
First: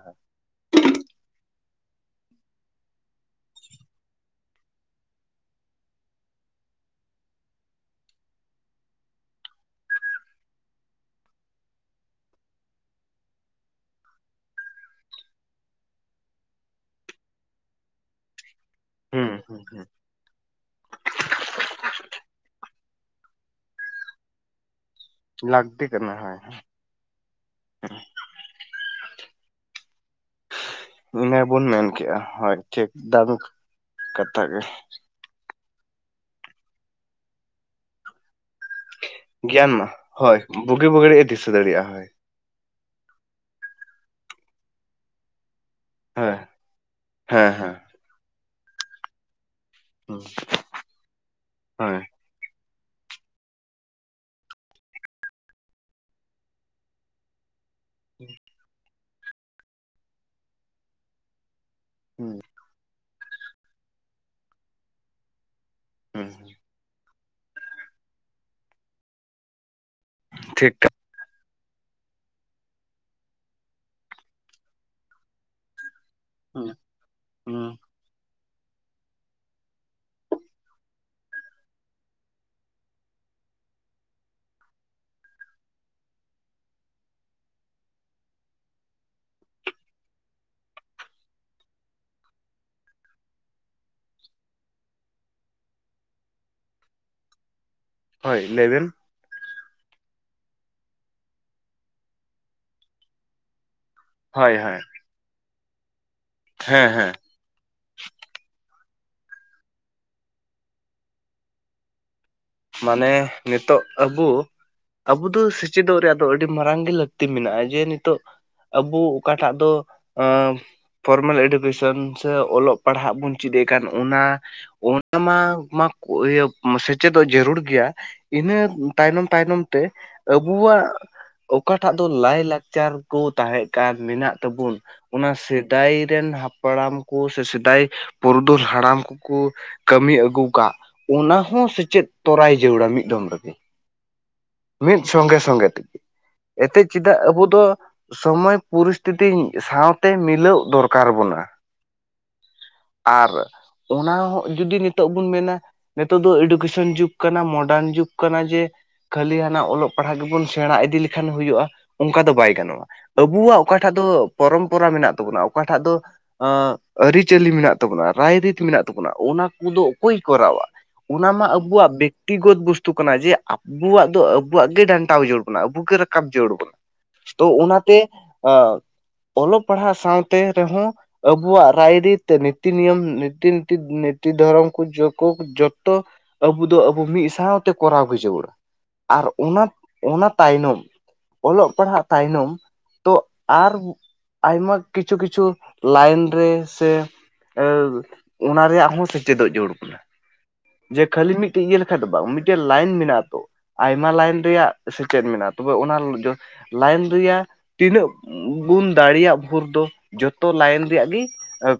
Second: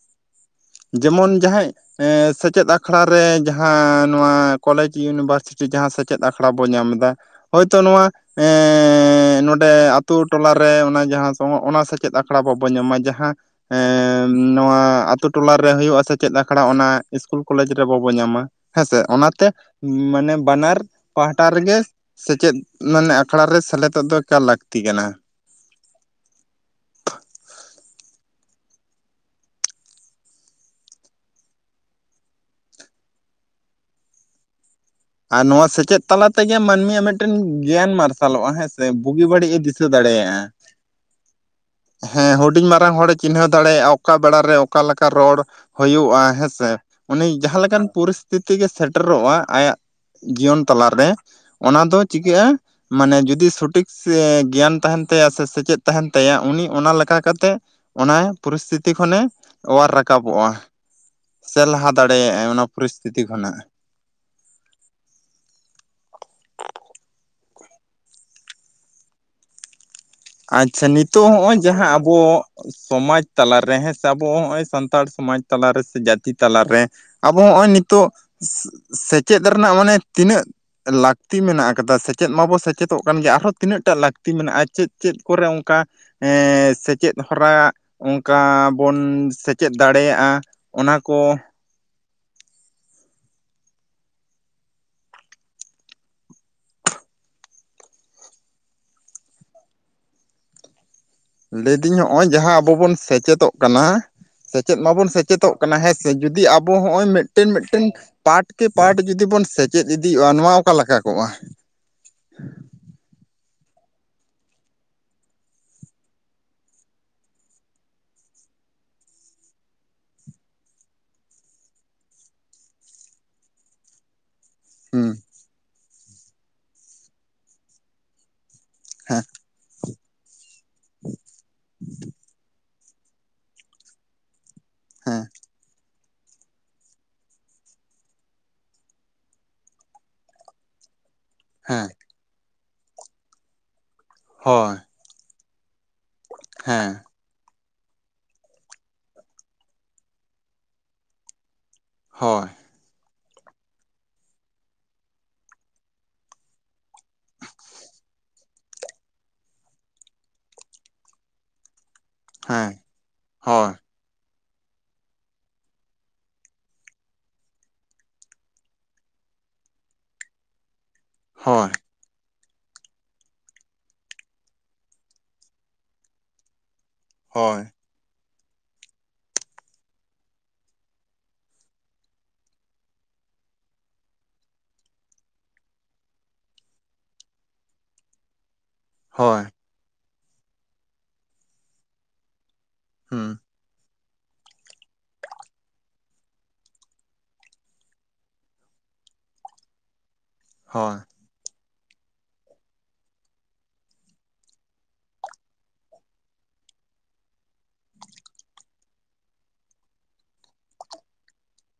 S1: ᱡᱮᱢᱚᱱ ᱡᱟᱦᱟᱸᱭ ᱮ ᱥᱮᱪᱮᱫ ᱟᱠᱷᱲᱟ ᱨᱮ ᱡᱟᱦᱟᱸ ᱱᱚᱣᱟ ᱠᱚᱞᱮᱡᱽ ᱤᱭᱩᱱᱤᱵᱷᱟᱨᱥᱤᱴᱤ ᱡᱟᱦᱟᱸ ᱥᱮᱪᱮᱫ ᱟᱠᱷᱲᱟ ᱵᱚᱱ ᱧᱟᱢ ᱮᱫᱟ᱾ ᱦᱳᱭᱛᱳ ᱱᱚᱣᱟ ᱮ, ᱦᱮᱸ ᱱᱚᱰᱮ ᱟᱛᱳ ᱴᱚᱞᱟᱨᱮ ᱚᱱᱟ ᱡᱟᱦᱟᱸ ᱥᱳᱧᱚ ᱚᱱᱟ ᱥᱮᱪᱮᱫ ᱟᱠᱷᱲᱟ ᱵᱟᱵᱚᱱ ᱧᱟᱢᱟ ᱡᱟᱦᱟᱸ ᱱᱚᱣᱟ ᱟᱹᱛᱩ ᱴᱚᱞᱟ ᱨᱮ ᱦᱩᱭᱩᱜᱼᱟ, ᱥᱮᱪᱮᱫ ᱟᱠᱷᱲᱟ ᱚᱱᱟ ᱤᱥᱠᱩᱞ ᱠᱚᱞᱮᱡᱽ ᱨᱮ ᱵᱟᱵᱚ ᱧᱟᱸᱢᱟ᱾ ᱦᱮᱸᱥᱮ
S2: ᱦᱩᱸ
S1: ᱚᱱᱟᱛᱮ
S2: ᱦᱩᱸ ᱦᱩᱸ
S1: ᱢᱟᱱᱮ ᱵᱟᱱᱟᱨ ᱯᱟᱦᱴᱟ ᱨᱮᱜᱮ ᱥᱮᱪᱮᱫ, ᱢᱟᱱᱮ ᱟᱠᱷᱲᱟ ᱨᱮ ᱥᱮᱞᱮᱫᱚᱜ ᱫᱚ ᱮᱠᱟᱞ ᱞᱟᱹᱠᱛᱤ ᱠᱟᱱᱟ᱾
S2: ᱞᱟᱹᱜᱛᱤ ᱠᱟᱱᱟ ᱦᱮᱸ᱾ ᱤᱱᱟᱹ ᱵᱚᱱ ᱢᱮᱱ ᱠᱮᱜᱼᱟ, ᱦᱳᱭ ᱴᱷᱤᱠ ᱴᱟ ᱫᱚ ᱠᱟᱛᱷᱟ ᱜᱮ
S1: ᱟᱨ ᱱᱚᱣᱟ ᱥᱮᱪᱮᱫ ᱛᱟᱞᱟ ᱛᱮᱜᱮ ᱢᱟᱹᱱᱢᱤᱭᱟᱜ ᱢᱤᱫᱴᱮᱱ ᱜᱮᱭᱟᱱ ᱢᱟᱨᱥᱟᱞᱚᱜᱼᱟ ᱦᱮᱸᱥᱮ᱾ ᱵᱩᱜᱤ ᱵᱟᱹᱲᱤᱡ ᱤᱧ
S2: ᱜᱮᱭᱟᱱ
S1: ᱫᱤᱥᱟᱹ
S2: ᱢᱟ ᱦᱳᱭ
S1: ᱫᱟᱲᱮᱭᱟᱜᱼᱟ᱾
S2: ᱵᱩᱜᱤ ᱵᱟᱹᱲᱤᱡ ᱮ ᱫᱤᱥᱟᱹ ᱫᱟᱲᱮᱭᱟᱜᱼᱟ ᱦᱳᱭ
S1: ᱦᱮᱸ ᱦᱩᱰᱤᱧ ᱢᱟᱨᱟᱝ ᱦᱚᱲᱮ ᱪᱤᱱᱦᱟᱹᱣ ᱫᱟᱲᱮᱭᱟᱜᱼᱟ᱾ ᱚᱠᱟ ᱵᱮᱲᱟᱨᱮ ᱚᱠᱟ ᱞᱮᱠᱟ ᱨᱚᱲ ᱦᱩᱭᱩᱜᱼᱟ
S2: ᱦᱳᱭ
S1: ᱦᱮᱸᱥᱮ ᱩᱱᱤ
S2: ᱦᱮᱸ
S1: ᱡᱟᱦᱟᱸ
S2: ᱦᱮᱸ
S1: ᱞᱮᱠᱟᱱ ᱯᱚᱨᱤᱥᱛᱷᱤᱛᱤ ᱜᱮ ᱥᱮᱴᱮᱨᱚᱜᱼᱟ ᱟᱭᱟᱜ, ᱡᱤᱭᱚᱱ ᱛᱟᱞᱟ ᱨᱮ ᱚᱱᱟ ᱫᱚ
S2: ᱦᱳᱭ
S1: ᱪᱤᱠᱟᱹᱜᱼᱟ ᱢᱟᱱᱮ ᱡᱩᱫᱤ ᱥᱚᱴᱷᱤᱠ ᱜᱮᱭᱟᱱ ᱛᱟᱦᱮᱱ ᱛᱟᱭᱟ ᱥᱮ ᱥᱮᱪᱮᱫ ᱛᱟᱦᱮᱱ ᱛᱟᱭᱟ, ᱩᱱᱤ ᱚᱱᱟ ᱞᱮᱠᱟ ᱠᱟᱛᱮᱜ ᱚᱱᱟ ᱯᱚᱨᱤᱥᱛᱷᱤᱛᱤ ᱠᱷᱚᱱᱮ ᱚᱣᱟᱨ ᱨᱟᱠᱟᱵᱚᱜᱼᱟ ᱥᱮ ᱞᱟᱦᱟ ᱫᱟᱲᱮᱭᱟᱜᱟᱭ᱾ ᱚᱱᱟ ᱯᱚᱨᱤᱥᱛᱷᱤᱛᱤ ᱠᱷᱚᱱᱟᱜ
S2: [inaudible]
S1: ᱟᱪᱪᱷᱟ
S2: ᱴᱷᱤᱠ
S1: ᱱᱤᱛᱚᱜ ᱦᱚᱸᱜᱼᱚᱭ ᱡᱟᱦᱟᱸ ᱟᱵᱚ, ᱥᱚᱢᱟᱡᱽ ᱛᱟᱞᱟᱨᱮ ᱦᱮᱸ ᱥᱮ, ᱟᱵᱚ ᱦᱚᱸᱜᱼᱚᱭ ᱥᱟᱱᱛᱟᱲ ᱥᱚᱢᱟᱡᱽ ᱛᱟᱞᱟ ᱨᱮ ᱥᱮ ᱡᱟᱹᱛᱤ ᱛᱟᱞᱟ ᱨᱮ ᱟᱵᱚ ᱦᱚᱸᱜᱼᱚᱭ ᱱᱤᱛᱚᱜ ᱥᱮᱪᱮᱫ ᱨᱮᱱᱟᱜ ᱢᱟᱱᱮ ᱛᱤᱱᱟᱹᱜ ᱞᱟᱹᱠᱛᱤ ᱢᱮᱱᱟᱜ ᱟᱠᱟᱫᱟ ᱥᱮᱪᱮᱫ ᱢᱟᱵᱚᱱ ᱥᱮᱪᱮᱫᱚᱜ ᱠᱟᱱ ᱜᱮᱭᱟ ᱟᱨᱦᱚᱸ ᱛᱤᱱᱟᱹᱜ ᱴᱟᱜ ᱞᱟᱹᱠᱛᱤ ᱢᱮᱱᱟᱜᱼᱟ, ᱪᱮᱫ ᱪᱮᱫ ᱠᱚᱨᱮ ᱚᱱᱠᱟ ᱮᱦᱸ ᱥᱮᱪᱮᱫ ᱦᱚᱨᱟ ᱚᱱᱠᱟ ᱵᱚᱱ ᱥᱮᱪᱮᱫ ᱫᱟᱲᱮᱭᱟᱜᱼᱟ᱾ ᱚᱱᱟ ᱠᱚ
S2: ᱦᱳᱭ ᱞᱮᱭᱵᱮᱱ?
S1: ᱞᱟᱹᱭᱫᱤᱧ ᱱᱚᱜᱼᱚᱭ ᱡᱟᱦᱟᱸ ᱟᱵᱚ ᱵᱚᱱ ᱥᱮᱪᱮᱫᱚᱜ ᱠᱟᱱᱟ,
S2: ᱦᱳᱭ
S1: ᱥᱮᱪᱮᱫ
S2: ᱦᱳᱭ
S1: ᱢᱟᱵᱚᱱ ᱥᱮᱪᱮᱫᱚᱜ ᱠᱟᱱᱟ ᱦᱮᱸ ᱥᱮ ᱡᱩᱫᱤ ᱟᱵᱚ
S2: ᱦᱮᱸ
S1: ᱦᱚᱸᱜᱼᱚᱭ
S2: ᱦᱮᱸ
S1: ᱢᱤᱫ ᱢᱤᱫᱴᱮᱱ ᱢᱤᱫᱴᱮᱱ ᱯᱟᱴ ᱠᱮ ᱯᱟᱴ ᱡᱩᱫᱤ ᱵᱚᱱ ᱥᱮᱪᱮᱫ ᱤᱫᱤᱜᱼᱟ, ᱱᱚᱣᱟ ᱚᱠᱟ ᱞᱮᱠᱟ ᱠᱚᱜᱼᱟ?
S2: ᱢᱟᱱᱮ ᱱᱤᱛᱚᱜ ᱟᱵᱩ, ᱟᱵᱚ ᱫᱚ ᱥᱮᱪᱮᱫᱚᱜ ᱨᱮᱭᱟᱜ ᱫᱚ ᱟᱹᱰᱤ ᱢᱟᱨᱟᱝ ᱜᱮ ᱞᱟᱹᱠᱛᱤ ᱢᱮᱱᱟᱜᱼᱟ ᱡᱮ ᱱᱤᱛᱚᱜ ᱟᱵᱩ ᱚᱠᱟᱴᱟᱜ ᱫᱚ ᱯᱷᱚᱨᱢᱟᱞ ᱮᱰᱩᱠᱮᱥᱚᱱ ᱥᱮ ᱚᱞᱚᱜ ᱯᱟᱲᱦᱟᱜ ᱵᱚᱱ ᱪᱮᱫ ᱮ ᱠᱟᱱ, ᱚᱱᱟ
S1: ᱦᱩᱸ
S2: ᱚᱱᱟ ᱢᱟ ᱢᱟ ᱤᱭᱟᱹ ᱥᱮᱪᱮᱫᱚ ᱡᱟᱹᱨᱩᱲ ᱜᱮᱭᱟ, ᱤᱱᱟᱹ
S1: ᱦᱮᱸ
S2: ᱛᱟᱭᱱᱚᱢ ᱛᱟᱭᱱᱚᱢ ᱛᱮ ᱟᱵᱚᱣᱟ ᱚᱠᱟᱴᱟᱜ ᱫᱚ ᱞᱟᱭ ᱞᱟᱠᱪᱟᱨ ᱞᱟᱠᱪᱟᱨ ᱠᱚ ᱛᱟᱦᱮᱸ ᱠᱟᱱ, ᱢᱮᱱᱟᱜ ᱛᱟᱵᱚᱱ
S1: ᱦᱮᱸ
S2: ᱚᱱᱟ ᱥᱮᱫᱟᱭ ᱨᱮᱱ ᱦᱟᱯᱲᱟᱢ ᱥᱮ ᱥᱮᱫᱟᱭ ᱯᱩᱨᱩᱫᱷᱩᱞ ᱦᱟᱲᱟᱢ ᱠᱚᱠᱚ ᱠᱟᱹᱢᱤ ᱟᱹᱜᱩ ᱠᱟᱫ, ᱚᱱᱟ ᱦᱚᱸ
S1: ᱦᱮᱸ
S2: ᱥᱮᱪᱮᱫ ᱛᱚᱨᱟᱭ ᱡᱟᱹᱲᱟ ᱢᱤᱫ ᱫᱚᱢ ᱨᱮᱜᱮ᱾
S1: ᱦᱳᱭ᱾
S2: ᱢᱤᱫ ᱥᱚᱝᱜᱮ ᱥᱚᱸᱜᱮ ᱛᱮ, ᱮᱛᱮᱜ
S1: ᱦᱮᱸ
S2: ᱪᱮᱫᱟᱜ ᱟᱵᱚ ᱫᱚ ᱥᱚᱢᱚᱭ ᱯᱚᱨᱤᱥᱛᱷᱤᱛᱤ ᱥᱟᱶᱛᱮ ᱢᱤᱞᱟᱹᱣᱚᱜ ᱫᱚᱨᱠᱟᱨ ᱟᱵᱚᱱᱟ᱾
S1: ᱦᱳᱭ,
S2: ᱟᱨ ᱚᱱᱟ ᱦᱚᱸ ᱡᱩᱫᱤ ᱱᱤᱛᱳᱜ ᱵᱚᱱ ᱢᱮᱱᱟ ᱱᱤᱛᱚᱜ ᱫᱚ ᱮᱰᱩᱠᱮᱥᱚᱱ ᱡᱩᱜᱽ ᱠᱟᱱᱟ, ᱢᱚᱰᱟᱨᱱ ᱡᱩᱜᱽ ᱠᱟᱱᱟ, ᱡᱮ ᱠᱷᱟᱹᱞᱤ ᱦᱟᱱᱟ ᱚᱞᱚᱜ ᱯᱟᱲᱦᱟᱜ ᱜᱮᱵᱚᱱ ᱥᱮᱬᱟ ᱤᱫᱤ ᱞᱮᱠᱷᱟᱱ ᱦᱩᱭᱩᱜᱼᱟ, ᱚᱱᱠᱟ ᱫᱚ ᱵᱟᱭ
S1: ᱦᱮᱸ
S2: ᱜᱟᱱᱚᱜᱼᱟ ᱟᱵᱚᱣᱟᱜ
S1: ᱦᱳᱭ
S2: ᱚᱠᱟᱴᱟᱜ ᱫᱚ ᱯᱚᱨᱚᱢᱯᱚᱨᱟ ᱢᱮᱱᱟᱜ ᱛᱟᱵᱚᱱᱟ ᱚᱠᱟᱴᱷᱟᱜ ᱫᱚ ᱟᱻ ᱟᱹᱨᱤᱪᱟᱹᱞᱤ ᱢᱮᱱᱟᱜ ᱛᱟᱵᱚᱱᱟ ᱨᱟᱭᱨᱤᱛ ᱢᱮᱱᱟᱜ ᱛᱟᱵᱚᱱᱟ ᱚᱱᱟ ᱠᱚᱫᱚ ᱚᱠᱚᱭ ᱠᱚᱨᱟᱣᱟ ᱚᱱᱟ ᱢᱟ
S1: ᱦᱳᱭ
S2: ᱟᱵᱚᱣᱟᱜ ᱵᱮᱠᱛᱤᱜᱚᱛ ᱵᱚᱥᱛᱩ ᱠᱟᱱᱟ ᱡᱮ ᱟᱵ ᱟᱵᱩᱣᱟᱜ ᱫᱚ ᱟᱵᱚᱣᱟᱜ ᱜᱮ ᱰᱟᱱᱴᱟᱣ ᱡᱟᱹᱨᱩᱲ ᱵᱚᱱᱟ ᱟᱵᱩ ᱜᱮ ᱨᱟᱠᱟᱵ ᱡᱟᱹᱨᱩᱲ ᱵᱚᱱᱟ ᱛᱚ
S1: ᱦᱳᱭ
S2: ᱚᱱᱟ ᱛᱮ ᱟᱸ ᱚᱞᱚᱜ ᱯᱟᱲᱦᱟᱜ ᱥᱟᱶᱛᱮ ᱨᱮᱦᱚᱸ ᱟᱵᱩᱣᱟᱜ ᱨᱟᱭᱨᱤᱛ ᱱᱤᱛᱤ ᱱᱤᱭᱚᱢ ᱱᱤᱛᱤ ᱱᱤᱛᱤ ᱱᱤᱛᱤ ᱫᱷᱚᱨᱚᱢ ᱠᱚ ᱡᱚᱠᱳ ᱡᱚᱛᱚ ᱟᱵᱩ ᱫᱚ ᱟᱵᱚ ᱢᱤᱫ ᱥᱟᱶᱛᱮ ᱠᱚᱨᱟᱣ ᱵᱩᱡᱷᱟᱹᱣ ᱵᱚᱱᱟ ᱟᱨ
S1: ᱦᱳᱭ
S2: ᱚᱱᱟ ᱚᱱᱟ ᱛᱟᱭᱱᱚᱢ ᱚᱞᱚᱜ ᱯᱟᱲᱦᱟᱜ ᱛᱟᱭᱱᱚᱢ ᱛᱚ
S1: ᱦᱩᱸ
S2: ᱟᱨ ᱟᱭᱢᱟ ᱠᱤᱪᱷᱩ ᱠᱤᱪᱷᱩ ᱞᱟᱭᱮᱱ ᱨᱮ ᱥᱮ ᱮᱸ ᱚᱱᱟ ᱨᱮᱭᱟᱜ ᱦᱚᱸ ᱥᱮᱪᱮᱫᱚᱜ ᱡᱟᱹᱨᱩᱲ ᱠᱟᱱᱟ
S1: ᱦᱳᱭ
S2: ᱡᱮ ᱠᱷᱟᱹᱞᱤ ᱢᱤᱫᱴᱮᱡᱽ ᱤᱭᱟᱹ ᱞᱮᱠᱷᱟᱡᱽ ᱫᱚ ᱵᱟᱝ ᱢᱤᱫᱴᱮᱡᱽ ᱞᱟᱭᱮᱱ ᱢᱮᱱᱟᱜᱽ ᱟᱛᱚ ᱟᱭᱢᱟ ᱞᱟᱭᱮᱱ ᱨᱮᱭᱟᱜ ᱥᱮᱪᱮᱫ ᱢᱮᱱᱟᱜᱼᱟ ᱛᱚᱵᱮ ᱚᱱᱟ ᱞᱟᱭᱮᱱ ᱨᱮᱭᱟᱜ ᱛᱤᱱᱟᱹᱜ ᱵᱩᱱ ᱫᱟᱲᱮᱭᱟᱜᱽ ᱵᱷᱳᱨ ᱫᱚ ᱡᱚᱛᱚ ᱞᱟᱭᱤᱱ ᱨᱮᱭᱟᱜ ᱜᱮ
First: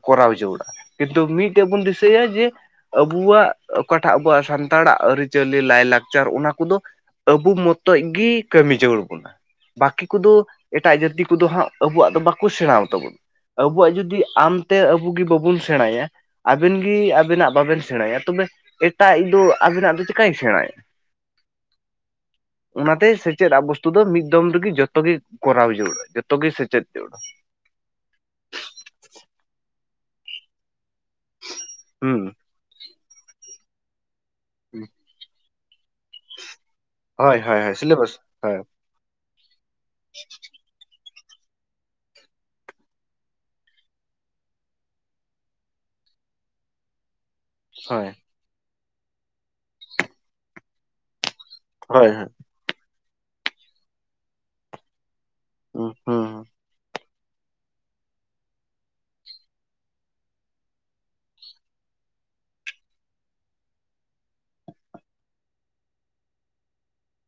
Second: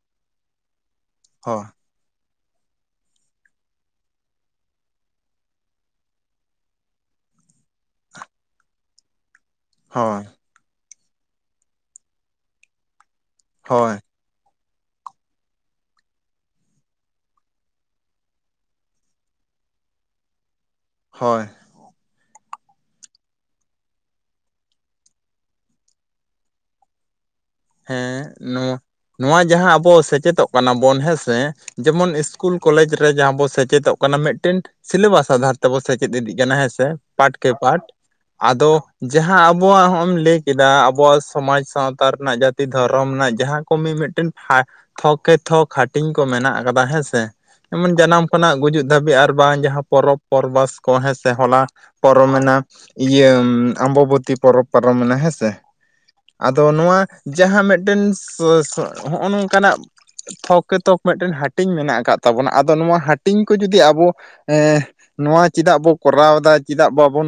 S2: ᱠᱚᱨᱟᱣ ᱪᱳ ᱵᱚᱱᱟ ᱠᱤᱱᱛᱩ
S1: ᱦᱳᱭ
S2: ᱢᱤᱫᱴᱮᱡᱽ ᱵᱚᱱ ᱫᱤᱥᱟᱹᱭᱟ ᱡᱮ ᱟᱵᱩᱣᱟᱜ ᱚᱠᱟᱴᱟᱜ ᱟᱵᱚᱣᱟᱜ ᱥᱟᱱᱛᱟᱲᱟᱜ ᱟᱹᱨᱤᱪᱟᱹᱞᱤ ᱞᱟᱭᱼᱞᱟᱠᱪᱟᱨ ᱚᱱᱟ ᱠᱩᱫᱚ ᱟᱵᱩ ᱢᱚᱛᱚᱡᱽ ᱜᱮ ᱠᱟᱹᱢᱤ ᱡᱟᱹᱨᱩᱲ ᱵᱚᱱᱟ ᱵᱟᱹᱠᱤ
S1: ᱦᱳᱭ
S2: ᱠᱩᱫᱚ ᱮᱴᱟᱜ ᱡᱟᱹᱛᱤ ᱠᱩᱫᱚ ᱦᱟᱸᱜ ᱟᱵᱚᱣᱟᱜ ᱫᱚ ᱵᱟᱠᱩ ᱥᱮᱬᱟ ᱟᱛᱟᱵᱚᱱ ᱟᱵᱚᱣᱟᱜ
S1: ᱦᱳᱭ
S2: ᱡᱩᱫᱤ ᱟᱢᱛᱮ ᱟᱵᱩ ᱜᱮ ᱵᱟᱵᱩᱱ ᱥᱮᱬᱟᱭᱟ ᱟᱵᱮᱱ ᱜᱮ ᱟᱵᱤᱱᱟᱜ ᱵᱟᱵᱮᱱ ᱥᱮᱬᱟᱭᱟ ᱛᱚᱵᱮ ᱮᱴᱟᱜ ᱤᱡ ᱫᱚ ᱟᱵᱤᱱᱟᱜ ᱫᱚ ᱪᱤᱠᱟᱹᱭ ᱥᱮᱬᱟᱭᱟ
S1: ᱦᱳᱭ
S2: ᱚᱱᱟᱛᱮ ᱥᱮᱪᱮᱫ ᱟᱵᱚᱥᱛᱩ ᱫᱚ ᱢᱤᱫ ᱫᱚᱢ ᱨᱮᱜᱮ ᱡᱚᱛᱚ ᱜᱮ ᱠᱚᱨᱟᱣ ᱡᱟᱹᱨᱩᱲᱟ ᱡᱚᱛᱚ ᱜᱮ ᱥᱮᱪᱮᱫ ᱡᱟᱹᱨᱩᱲᱟ
S1: ᱦᱮᱸ ᱱᱚᱣᱟ ᱱᱚᱣᱟ ᱡᱟᱦᱟᱸ ᱟᱵᱚ ᱥᱮᱪᱮᱫᱚᱜ ᱠᱟᱱᱟ ᱵᱚᱱ ᱦᱮᱸᱥᱮ ᱡᱮᱢᱚᱱ
S2: ᱦᱩᱸ
S1: ᱤᱥᱠᱩᱞ ᱠᱚᱞᱮᱡᱽ ᱨᱮ ᱡᱟᱦᱟᱸ ᱵᱚ ᱥᱮᱪᱮᱫᱚᱜ ᱚᱱᱟ ᱢᱤᱫᱴᱮᱱ ᱥᱤᱞᱮᱵᱟᱥ ᱟᱫᱷᱟᱨ ᱛᱮᱵᱚᱱ ᱥᱮᱪᱮᱫ ᱤᱫᱤᱜᱽ ᱠᱟᱱᱟ ᱦᱮᱸ ᱥᱮ ᱯᱟᱴ
S2: ᱦᱳᱭ
S1: ᱠᱮ
S2: ᱦᱳᱭ ᱦᱳᱭ
S1: ᱯᱟᱴ
S2: ᱥᱤᱞᱮᱵᱟᱥ ᱦᱳᱭ
S1: ᱟᱫᱚ ᱡᱟᱦᱟᱸ ᱟᱵᱚᱣᱟᱜ ᱦᱚᱸᱜ ᱮᱢ ᱞᱟᱹᱭ ᱠᱮᱫᱟ ᱟᱵᱚᱣᱟᱜ ᱥᱚᱢᱟᱡᱽ ᱥᱟᱶᱛᱟ ᱨᱮᱱᱟᱜ ᱡᱟᱼᱼ ᱛᱤ ᱫᱷᱚᱨᱚᱢ ᱨᱮᱱᱟᱜ ᱡᱟᱦᱟᱸ ᱠᱚ ᱢᱤᱼᱢᱤᱫ ᱴᱮᱱ ᱛᱷᱟ ᱛᱷᱚᱠᱮ ᱛᱷᱚᱠ ᱦᱟᱹᱴᱤᱧ ᱠᱚ ᱢᱮᱱᱟᱜᱽ ᱟᱠᱟᱫᱟ ᱦᱮᱸ ᱥᱮ ᱮᱢᱚᱱ
S2: ᱦᱳᱭ
S1: ᱡᱟᱱᱟᱢ ᱠᱷᱚᱱᱟᱜᱽ ᱜᱩᱡᱩᱜᱽ ᱫᱷᱟᱹᱵᱤᱡ ᱟᱨ ᱵᱟᱝ ᱡᱟᱦᱟᱸ ᱯᱚᱨᱚᱵᱽ ᱯᱚᱨᱵᱟᱥ ᱠᱚ ᱦᱮᱸ ᱥᱮ ᱦᱚᱞᱟ
S2: ᱦᱳᱭ
S1: ᱯᱚᱨᱚᱢᱮᱱᱟ ᱤᱭᱟᱹ ᱟᱢᱵᱚᱵᱚᱛᱤ ᱯᱚᱨᱚᱵᱽ ᱯᱟᱨᱚᱢᱮᱱᱟ ᱦᱮᱸᱥᱮ ᱛᱮ
S2: ᱦᱩᱸ ᱦᱩᱸ
S1: ᱟᱫᱚ ᱱᱚᱣᱟ ᱡᱟᱦᱟᱸ ᱢᱤᱫᱴᱮᱱ [unintelligible] ᱦᱚᱸᱜᱼᱚ ᱱᱚᱝᱠᱟᱱᱟᱜ ᱛᱷᱚᱠᱮ ᱛᱷᱚᱠ ᱢᱤᱫᱴᱮᱱ ᱦᱟᱹᱴᱤᱧ ᱢᱮᱱᱟᱜ ᱟᱠᱟᱫ ᱛᱟᱵᱚᱱᱟ ᱟᱫᱚ ᱱᱚᱣᱟ ᱦᱟᱹᱴᱤᱧ ᱠᱚ ᱡᱩᱫᱤ ᱟᱵᱚ ᱮᱸ ᱱᱚᱣᱟ ᱪᱮᱫᱟᱜᱽ ᱵᱚ ᱠᱚᱨᱟᱣ ᱫᱟ ᱪᱮᱫᱟᱜ ᱵᱟᱵᱚᱱ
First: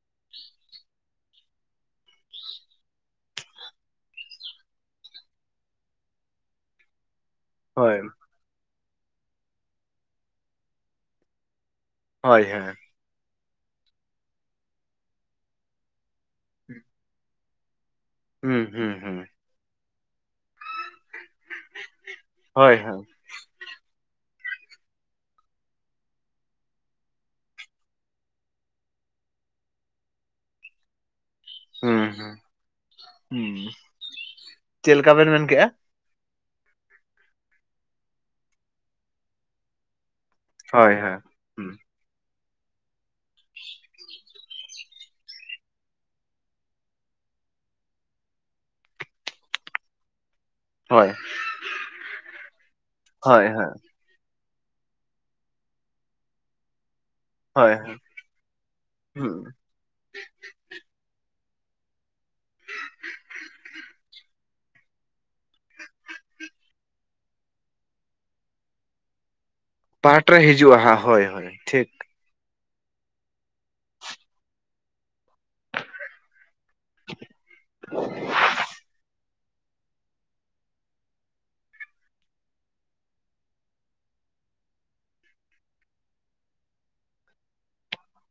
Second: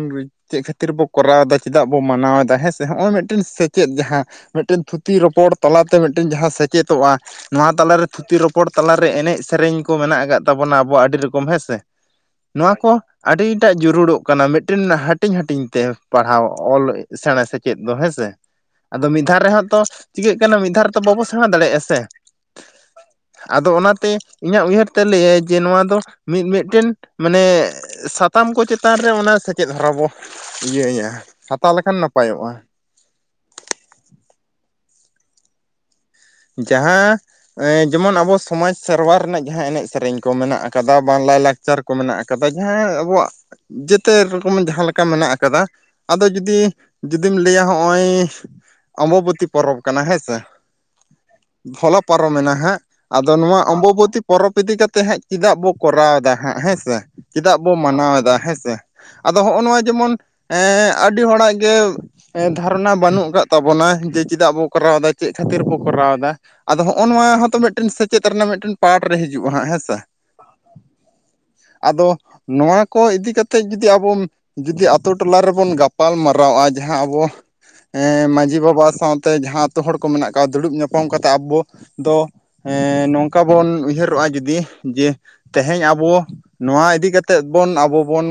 S1: ᱪᱮᱫ ᱠᱷᱟᱹᱛᱤᱨ ᱵᱚ ᱠᱚᱨᱟᱣ ᱮᱫᱟ ᱪᱮᱫᱟᱜ ᱵᱚ ᱢᱟᱱᱟᱣ ᱮᱫᱟ ᱦᱮᱸ ᱥᱮ ᱦᱚᱸᱜᱼᱚᱭ ᱢᱤᱫᱴᱮᱱ ᱥᱮᱪᱮᱫ ᱡᱟᱦᱟᱸ ᱢᱤᱫᱴᱮᱱ ᱛᱷᱩᱛᱤ ᱨᱚᱯᱚᱲ ᱛᱟᱞᱟᱛᱮ ᱢᱤᱫᱴᱮᱱ ᱡᱟᱦᱟᱸ ᱥᱮᱪᱮᱛᱚᱜᱼᱟ ᱱᱚᱣᱟ
S2: ᱦᱳᱭ
S1: ᱛᱟᱞᱟᱨᱮ ᱛᱷᱩᱛᱤ ᱨᱚᱯᱼ ᱨᱚᱯᱚᱲ ᱛᱟᱞᱟᱨᱮ ᱮᱱᱮᱡᱽ ᱥᱮᱨᱮᱧ ᱠᱚ ᱢᱮᱱᱟᱜᱽ ᱟᱠᱟᱫ ᱛᱟᱵᱚᱱᱟ ᱟᱵᱚᱭᱟᱜ ᱟᱹᱰᱤ ᱨᱚᱠᱚᱢ ᱦᱮᱸ ᱥᱮ
S2: ᱦᱳᱭ
S1: ᱾ ᱱᱚᱣᱟ
S2: ᱦᱳᱭ
S1: ᱠᱚ ᱟᱹᱰᱤᱴᱟᱜ ᱡᱟᱹᱨᱩᱲᱚᱜ ᱠᱟᱱᱟ ᱢᱤᱫᱴᱮᱱ ᱦᱟᱹᱴᱤᱧ ᱦᱟᱹᱴᱤᱧ ᱛᱮ ᱯᱟᱲᱦᱟᱣ ᱚᱞ ᱥᱮᱬᱟ ᱥᱮ ᱪᱮᱫ ᱫᱚ ᱦᱮᱸᱥᱮ
S2: ᱦᱩᱸ ᱦᱩᱸ
S1: ᱟᱫᱚ
S2: ᱦᱩᱸ
S1: ᱢᱤᱫ ᱫᱷᱟᱣ ᱨᱮᱦᱚᱸ ᱛᱚ ᱪᱤᱠᱟᱹᱜ ᱠᱟᱱᱟ ᱢᱤᱫ ᱫᱷᱟ ᱛᱚ ᱵᱟᱵᱚ ᱥᱮᱬᱟ ᱫᱟᱲᱮᱭᱟᱜᱼᱟ ᱥᱮ
S2: ᱦᱳᱭ ᱦᱳᱭ
S1: ᱟᱫᱚ ᱚᱱᱟᱛᱮ ᱤᱧᱟᱹᱜᱽ ᱩᱭᱦᱟᱹᱨ ᱛᱮ ᱞᱟᱹᱭᱟᱭ ᱡᱮ ᱱᱚᱣᱟ ᱫᱚ ᱢᱤᱫ ᱢᱤᱫᱴᱮᱱ ᱢᱟᱱᱮ ᱥᱟᱛᱟᱢ ᱠᱚ ᱪᱮᱛᱟᱱ ᱨᱮ ᱚᱱᱟ ᱥᱮᱪᱮᱫ ᱦᱚᱨᱟ ᱵᱚ ᱤᱭᱟᱹᱭᱟ ᱦᱟᱛᱟᱣ ᱞᱮᱠᱷᱟᱱ
S2: ᱦᱩᱸ ᱦᱩᱸ
S1: ᱱᱟᱯᱟᱭᱚᱜᱼᱟ
S2: ᱦᱩᱸ ᱪᱮᱫ ᱞᱮᱠᱟ ᱵᱮᱱ ᱢᱮᱱ ᱠᱮᱜᱼᱟ?
S1: ᱡᱟᱦᱟᱸ ᱮ ᱡᱮᱢᱚᱱ ᱟᱵᱚ ᱥᱚᱢᱟᱡ ᱥᱮᱨᱚᱣᱟ ᱨᱮᱱᱟᱜ ᱡᱟᱦᱟᱸ ᱮᱱᱮᱡ ᱥᱮᱨᱮᱧ ᱠᱚ ᱢᱮᱱᱟᱜ
S2: ᱦᱳᱭ
S1: ᱟᱠᱟᱫᱟ,
S2: ᱦᱳᱭ
S1: ᱵᱟᱝ
S2: ᱦᱩᱸ
S1: ᱞᱟᱭᱼᱞᱟᱠᱪᱟᱨ ᱠᱚ ᱢᱮᱱᱟᱜ ᱟᱠᱟᱫᱟ, ᱡᱟᱦᱟᱸ ᱟᱵᱚᱣᱟᱜ ᱡᱮᱛᱮ ᱨᱚᱠᱚᱢ ᱡᱟᱦᱟᱸ ᱞᱮᱠᱟ ᱢᱮᱱᱟᱜ ᱟᱠᱟᱫᱟ ᱟᱫᱚ ᱡᱩᱫᱤ ᱡᱩᱫᱤᱢ ᱞᱟᱹᱭᱟ ᱦᱚᱜᱼᱚᱭ ᱚᱢᱵᱚᱵᱚᱛᱤ ᱯᱚᱨᱚᱵ ᱠᱟᱱᱟ ᱦᱮᱸ ᱥᱮ
S2: ᱦᱳᱭ
S1: ᱵᱷᱚᱞᱚ ᱯᱟᱨᱚᱢᱮᱱᱟ ᱦᱟᱸᱜ ᱟᱫᱚ
S2: ᱦᱳᱭ
S1: ᱱᱚᱣᱟ
S2: ᱦᱳᱭ
S1: ᱚᱢᱵᱚᱵᱚᱛᱤ ᱯᱚᱨᱚᱵ ᱤᱫᱤ ᱠᱟᱛᱮᱜ ᱦᱟᱸᱜ ᱪᱮᱫᱟᱜ ᱵᱚ ᱠᱚᱨᱟᱣ ᱮᱫᱟ ᱦᱟᱸᱜ ᱦᱮᱸ ᱥᱮ ᱪᱮᱫᱟᱜ
S2: ᱦᱳᱭ
S1: ᱵᱚ ᱢᱟᱱᱟᱣ ᱮᱫᱟ ᱦᱮᱸ ᱥᱮ ᱾
S2: ᱦᱩᱸ
S1: ᱟᱫᱚ ᱦᱚᱸᱜᱼᱚ ᱱᱚᱣᱟ ᱡᱮᱢᱚᱱ ᱮᱻ ᱟᱹᱰᱤ ᱦᱚᱲᱟᱜ ᱜᱮ ᱮᱸ ᱫᱷᱟᱨᱚᱱᱟ ᱵᱟᱹᱱᱩᱜᱽ ᱟᱠᱟᱫ ᱛᱟᱵᱚᱱᱟ ᱡᱮ ᱪᱮᱫᱟᱜ ᱵᱚ ᱠᱚᱨᱟᱣ ᱫᱟ, ᱪᱮᱫ ᱠᱷᱟᱹᱛᱤᱨ ᱵᱚ ᱠᱚᱨᱟᱣᱫᱟ ᱟᱫᱚ ᱦᱚᱜᱼᱚ ᱱᱚᱣᱟ ᱦᱚᱛᱚ ᱢᱤᱫᱴᱮᱱ ᱥᱮᱪᱮᱫ ᱨᱮᱱᱟᱜᱮ ᱢᱤᱫᱴᱮᱱ ᱯᱟᱴ ᱨᱮ ᱦᱤᱡᱩᱜᱼᱟ ᱦᱟᱸᱜ ᱦᱮᱸ
S2: ᱯᱟᱴ ᱨᱮ ᱦᱤᱡᱩᱜᱼᱟ ᱦᱟᱸᱜ ᱦᱳᱭ ᱦᱳᱭ ᱴᱷᱤᱠ
S1: ᱟᱫᱚ ᱱᱚᱣᱟ ᱠᱚ ᱤᱫᱤ ᱠᱟᱛᱮ ᱡᱩᱫᱤ ᱟᱵᱚ ᱡᱩᱫᱤ ᱟᱛᱳ ᱴᱚᱞᱟ ᱨᱮᱵᱚᱱ ᱜᱟᱯᱟᱞ ᱢᱟᱨᱟᱣᱼᱟ ᱡᱟᱦᱟᱸ ᱟᱵᱚ ᱚᱸ ᱢᱟᱹᱡᱷᱤ ᱵᱟᱵᱟ ᱥᱟᱶᱛᱮ ᱡᱟᱦᱟᱸ ᱟᱹᱛᱩ ᱦᱚᱲ ᱠᱚ ᱢᱮᱱᱟᱜ ᱟᱠᱟᱫ ᱫᱩᱲᱩᱵ ᱧᱟᱯᱟᱢ ᱠᱟᱛᱮᱜ ᱟᱵᱚ ᱫᱚ ᱦᱮᱸ ᱱᱚᱝᱠᱟ ᱵᱚᱱ ᱩᱭᱦᱟᱹᱨᱚᱜᱼᱟ ᱡᱩᱫᱤ ᱡᱮ ᱛᱮᱦᱮᱧ ᱟᱵᱚ ᱱᱚᱣᱟ ᱤᱫᱤ ᱠᱟᱛᱮᱫ ᱵᱚᱱ ᱟᱵᱚ ᱵᱚᱱ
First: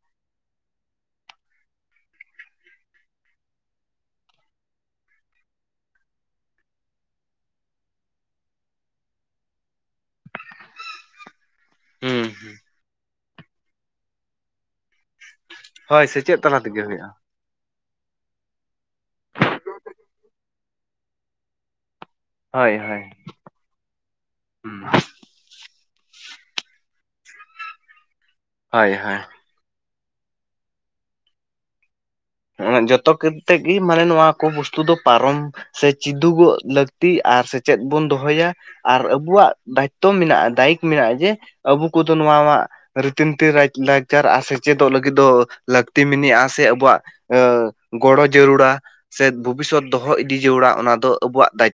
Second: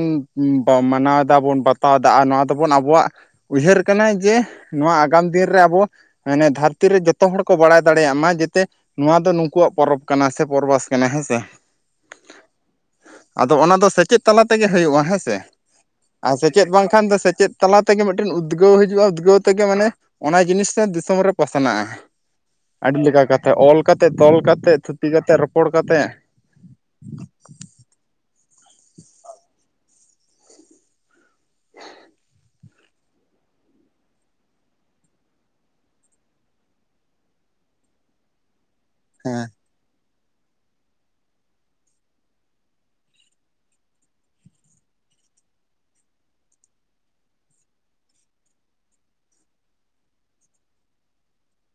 S1: ᱢᱟᱱᱟᱣ ᱫᱟᱵᱚᱱ ᱵᱟᱛᱟᱣᱫᱟ ᱟᱨ ᱱᱚᱣᱟ ᱛᱟᱵᱚᱱ ᱟᱵᱚᱣᱟᱜ ᱩᱭᱦᱟᱹᱨ ᱠᱟᱱᱟᱭ ᱡᱮ ᱱᱚᱣᱟ ᱟᱜᱟᱢ ᱫᱤᱱ ᱨᱮ ᱟᱵᱚ ᱢᱟᱱᱮ ᱫᱷᱟᱹᱨᱛᱤ ᱨᱮ ᱡᱷᱚᱛᱚ ᱦᱚᱲ ᱠᱚ ᱵᱟᱲᱟᱭ ᱫᱟᱲᱮᱭᱟᱜ ᱢᱟ ᱡᱟᱛᱮ ᱱᱚᱣᱟ ᱫᱚ ᱱᱩᱠᱩᱣᱟᱜ ᱯᱚᱨᱚᱵᱽ ᱠᱟᱱᱟ ᱥᱮ ᱯᱚᱨᱚᱵᱟᱥ ᱠᱟᱱᱟ ᱦᱮᱸ ᱥᱮ
S2: ᱦᱩᱸ ᱦᱩᱸ
S1: ᱟᱫᱚ ᱚᱱᱟ ᱫᱚ ᱥᱮᱪᱮᱫ ᱛᱟᱞᱟ ᱛᱮᱜᱮ ᱦᱩᱭᱩᱜᱼᱟ ᱦᱮᱸ ᱥᱮ
S2: ᱦᱳᱭ
S1: ᱟᱨ
S2: ᱛᱟᱞᱟ
S1: ᱥᱮᱪᱮᱫ
S2: ᱛᱮᱜᱮ
S1: ᱵᱟᱝᱠᱷᱟᱱ
S2: ᱦᱩᱭᱩᱜᱼᱟ
S1: ᱫᱚ ᱥᱮᱪᱮᱫ ᱛᱟᱞᱟ ᱛᱮᱜᱮ ᱢᱤᱫᱴᱮᱱ ᱩᱫᱽᱜᱟᱹᱣ ᱦᱤᱡᱩᱜᱼᱟ ᱩᱫᱽᱜᱟᱹᱣ ᱛᱮᱜᱮ ᱢᱟᱱᱮ ᱚᱱᱟ ᱡᱤᱱᱤᱥ ᱥᱮ ᱫᱤᱥᱚᱢ ᱨᱮ ᱯᱟᱥᱱᱟᱜᱼᱟ
S2: ᱦᱳᱭ
S1: ᱟᱹᱰᱤ
S2: ᱦᱳᱭ
S1: ᱞᱮᱠᱟ ᱠᱟᱛᱮᱜ ᱾ ᱚᱞ ᱠᱟᱛᱮᱫ,, ᱛᱚᱞ ᱠᱟᱛᱮᱫ, ᱛᱷᱩᱛᱤ ᱠᱟᱛᱮᱫ, ᱨᱚᱯᱚᱲ ᱠᱟᱛᱮᱫ
S2: ᱦᱳᱭ ᱦᱳᱭ ᱡᱚᱛᱚ ᱠᱚᱛᱮᱼᱜᱮ ᱢᱟᱱᱮ ᱱᱚᱣᱟ ᱠᱚ ᱵᱚᱥᱛᱩ ᱫᱚ ᱯᱟᱨᱚᱢ ᱥᱮ ᱪᱤᱫᱩᱜᱚᱜ ᱞᱟᱹᱠᱛᱤ ᱟᱨ ᱥᱮᱪᱮᱫ ᱵᱚᱱ ᱫᱚᱦᱚᱭᱟ ᱟᱨ
S1: ᱦᱮᱸ
S2: ᱟᱹᱵᱩᱣᱟᱜ ᱛᱚ ᱢᱮᱱᱟᱜᱼᱟ, ᱫᱟᱭᱤᱛ ᱢᱮᱱᱟᱜᱼᱟ ᱡᱮ ᱟᱵᱚ ᱠᱚᱫᱚ ᱱᱚᱣᱟᱣᱟᱜ ᱨᱤᱛᱤ ᱱᱤᱛᱤ ᱨᱟᱡᱽᱞᱟᱠᱪᱟᱨ ᱟᱨ ᱥᱮᱪᱮᱫᱚᱜ ᱞᱟᱹᱜᱤᱫ ᱫᱚ ᱞᱟᱹᱠᱛᱤ ᱢᱮᱱᱟᱜᱼᱟ ᱥᱮ ᱟᱵᱚᱣᱟᱜ ᱟᱹ ᱜᱚᱲᱚ ᱡᱟᱹᱨᱩᱲᱟ ᱥᱮ ᱵᱷᱚᱵᱤᱥᱚᱛ ᱫᱚᱦᱚ ᱤᱫᱤ ᱡᱟᱹᱨᱩᱲᱟ ᱚᱱᱟ ᱫᱚ ᱟᱵᱩᱣᱟᱜ ᱫᱟᱭᱤᱛᱛᱚ